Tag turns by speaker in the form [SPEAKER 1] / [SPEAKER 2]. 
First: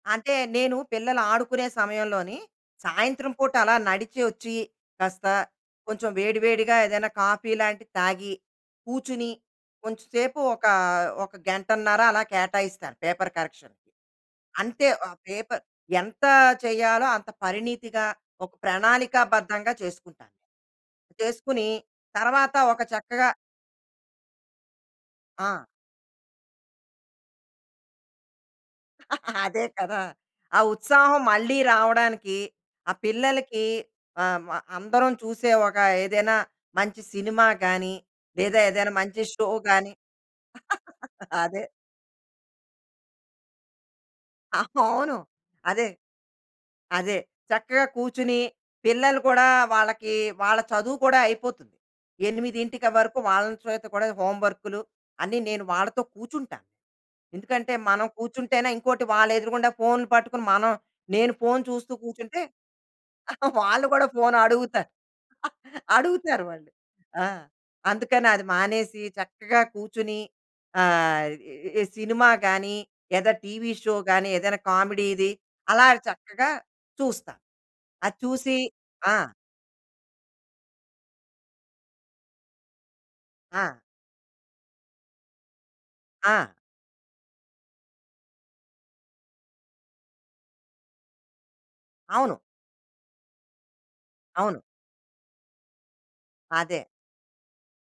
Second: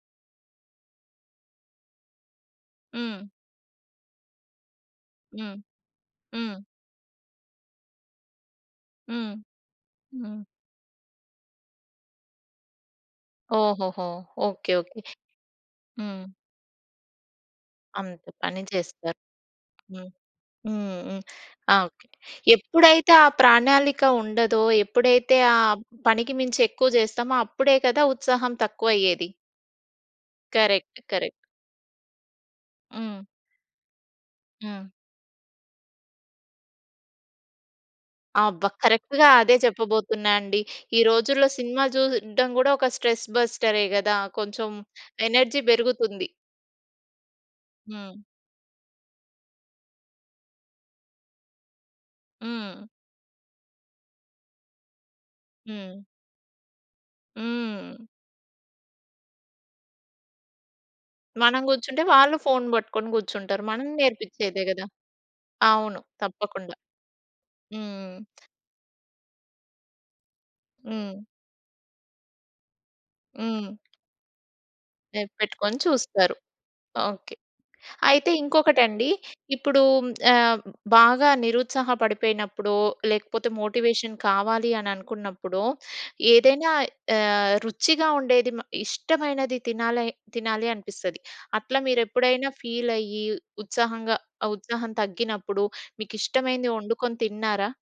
[SPEAKER 1] అంటే, నేను పిల్లలు ఆడుకునే సమయంలో‌‌ని,
[SPEAKER 2] హ్మ్.
[SPEAKER 1] సాయంత్రం పూట అలా నడిచి ఒచ్చి, కాస్త
[SPEAKER 2] హ్మ్.
[SPEAKER 1] కొంచెం
[SPEAKER 2] హ్మ్.
[SPEAKER 1] వేడివేడిగా ఏదైనా కాఫీ లాంటిది తాగి, కూచుని,
[SPEAKER 2] హ్మ్.
[SPEAKER 1] కొంచె సేపు
[SPEAKER 2] హ్మ్.
[SPEAKER 1] ఒక ఒక గంటన్నర అలా కేటాయిస్తాను పేపర్ కరెక్షన్‌కి.
[SPEAKER 2] ఓహోహో! ఓకే.
[SPEAKER 1] అం‌తే.
[SPEAKER 2] ఓకే.
[SPEAKER 1] ఆ పేపర్
[SPEAKER 2] హ్మ్.
[SPEAKER 1] ఎంత చేయాలో అంత పరిణితిగా,
[SPEAKER 2] అంత
[SPEAKER 1] ఒక
[SPEAKER 2] పని చేస్తారు.
[SPEAKER 1] ప్రణాళికాబద్ధంగా
[SPEAKER 2] హ్మ్.
[SPEAKER 1] చేసుకుంటాను.
[SPEAKER 2] హ్మ్. హ్మ్.
[SPEAKER 1] చేసుకుని,
[SPEAKER 2] ఆ! ఓకే.
[SPEAKER 1] తర్వాత ఒక
[SPEAKER 2] ఎప్పుడైతే ఆ
[SPEAKER 1] చక్కగా
[SPEAKER 2] ప్రణాళిక ఉండదో, ఎప్పుడైతే
[SPEAKER 1] ఆ!
[SPEAKER 2] ఆహ్, పనికి మించి ఎక్కువ చేస్తామో అప్పుడే కదా, ఉత్సాహం తక్కువయ్యేది?
[SPEAKER 1] అదే కదా. ఆ
[SPEAKER 2] కరెక్ట్.
[SPEAKER 1] ఉత్సాహం
[SPEAKER 2] కరెక్ట్.
[SPEAKER 1] మళ్ళీ రావడానికి ఆహ్,
[SPEAKER 2] హ్మ్.
[SPEAKER 1] పిల్లలకి ఆహ్, మ
[SPEAKER 2] హ్మ్.
[SPEAKER 1] అందరం చూసే, ఒక ఏదైనా మంచి సినిమా గాని, లేదా
[SPEAKER 2] ఆబ్బ!
[SPEAKER 1] ఏదైనా మంచి
[SPEAKER 2] కరెక్ట్‌గా
[SPEAKER 1] షో
[SPEAKER 2] అదే
[SPEAKER 1] గాని
[SPEAKER 2] చెప్పబోతున్నా అండి. ఈ రోజుల్లో
[SPEAKER 1] అదే.
[SPEAKER 2] సినిమా చూడడం కూడా ఒక స్ట్రెస్ బస్టరే కదా!
[SPEAKER 1] ఆ
[SPEAKER 2] కొంచెం
[SPEAKER 1] ఫోను,
[SPEAKER 2] ఎనర్జీ
[SPEAKER 1] అదే.
[SPEAKER 2] బెరుగుతుంది.
[SPEAKER 1] అదే. చక్కగా
[SPEAKER 2] హ్మ్.
[SPEAKER 1] కూచుని, పిల్లలు కూడా, వాళ్ళకి వాళ్ళ చదువు కూడా అయిపోతుంది.
[SPEAKER 2] హ్మ్.
[SPEAKER 1] 8క వరకు, వాళ్ళని చేత కూడా హోమ్ వర్క్‌లు, అన్నీ నేను వాళ్ళతో
[SPEAKER 2] హ్మ్.
[SPEAKER 1] కూచుంటాను. ఎందుకంటే
[SPEAKER 2] హ్మ్.
[SPEAKER 1] మనం కూచుంటేనే ఇంకోటి వాళ్ళ ఎదురుగుండా ఫోన్‌లు పట్టుకొని మనం నేను ఫోన్
[SPEAKER 2] మనం
[SPEAKER 1] చూస్తూ
[SPEAKER 2] గూచుంటే, వాళ్ళు
[SPEAKER 1] కూచుంటే,
[SPEAKER 2] ఫోన్ బట్టుకొని గూచ్చుంటరు. మనం
[SPEAKER 1] వాళ్ళు కూడా
[SPEAKER 2] నేర్పిచ్చేదే కదా!
[SPEAKER 1] ఫోనడుగుతారు.
[SPEAKER 2] అవును.
[SPEAKER 1] అడుగుతారు వాళ్ళు.
[SPEAKER 2] తప్పకుండా.
[SPEAKER 1] ఆ!
[SPEAKER 2] హ్మ్.
[SPEAKER 1] అందుకనది మానేసి, చక్కగా కూచుని,
[SPEAKER 2] హ్మ్.
[SPEAKER 1] ఆహ్, ఈ ఇ ఇ సినిమా కాని, లేదా
[SPEAKER 2] హ్మ్.
[SPEAKER 1] ఎనిమిదింటికటీవీ షో కాని, ఏదైనా కామెడీది,
[SPEAKER 2] ఎప్ పెట్టుకొని
[SPEAKER 1] అలాగ
[SPEAKER 2] చూస్తారు.
[SPEAKER 1] చక్కగా
[SPEAKER 2] ఓకే.
[SPEAKER 1] చూస్తాం. అది
[SPEAKER 2] అయితే
[SPEAKER 1] చూసి
[SPEAKER 2] ఇంకొకటండి,
[SPEAKER 1] ఆ!
[SPEAKER 2] ఇప్పుడూ హ్మ్, ఆహ్ బాగా నిరుత్సాహ పడిపోయినప్పుడో, లేకపోతే
[SPEAKER 1] ఆ!
[SPEAKER 2] మోటివేషన్ కావాలి అననుకున్నప్పుడో,
[SPEAKER 1] ఆ!
[SPEAKER 2] ఏదైనా ఆహ్! రుచిగా ఉండేది మ ఇష్టమైనది తినా‌లై తినాలి అనిపిస్తది. అట్ల
[SPEAKER 1] అవును.
[SPEAKER 2] మీరెప్పుడైనా ఫీలయ్యి, ఉత్సాహంగా ఆహ్,
[SPEAKER 1] అవును.
[SPEAKER 2] ఉత్సాహం తగ్గినప్పుడు, మీకిష్టమైనది
[SPEAKER 1] అదే.
[SPEAKER 2] వండుకొని తిన్నారా?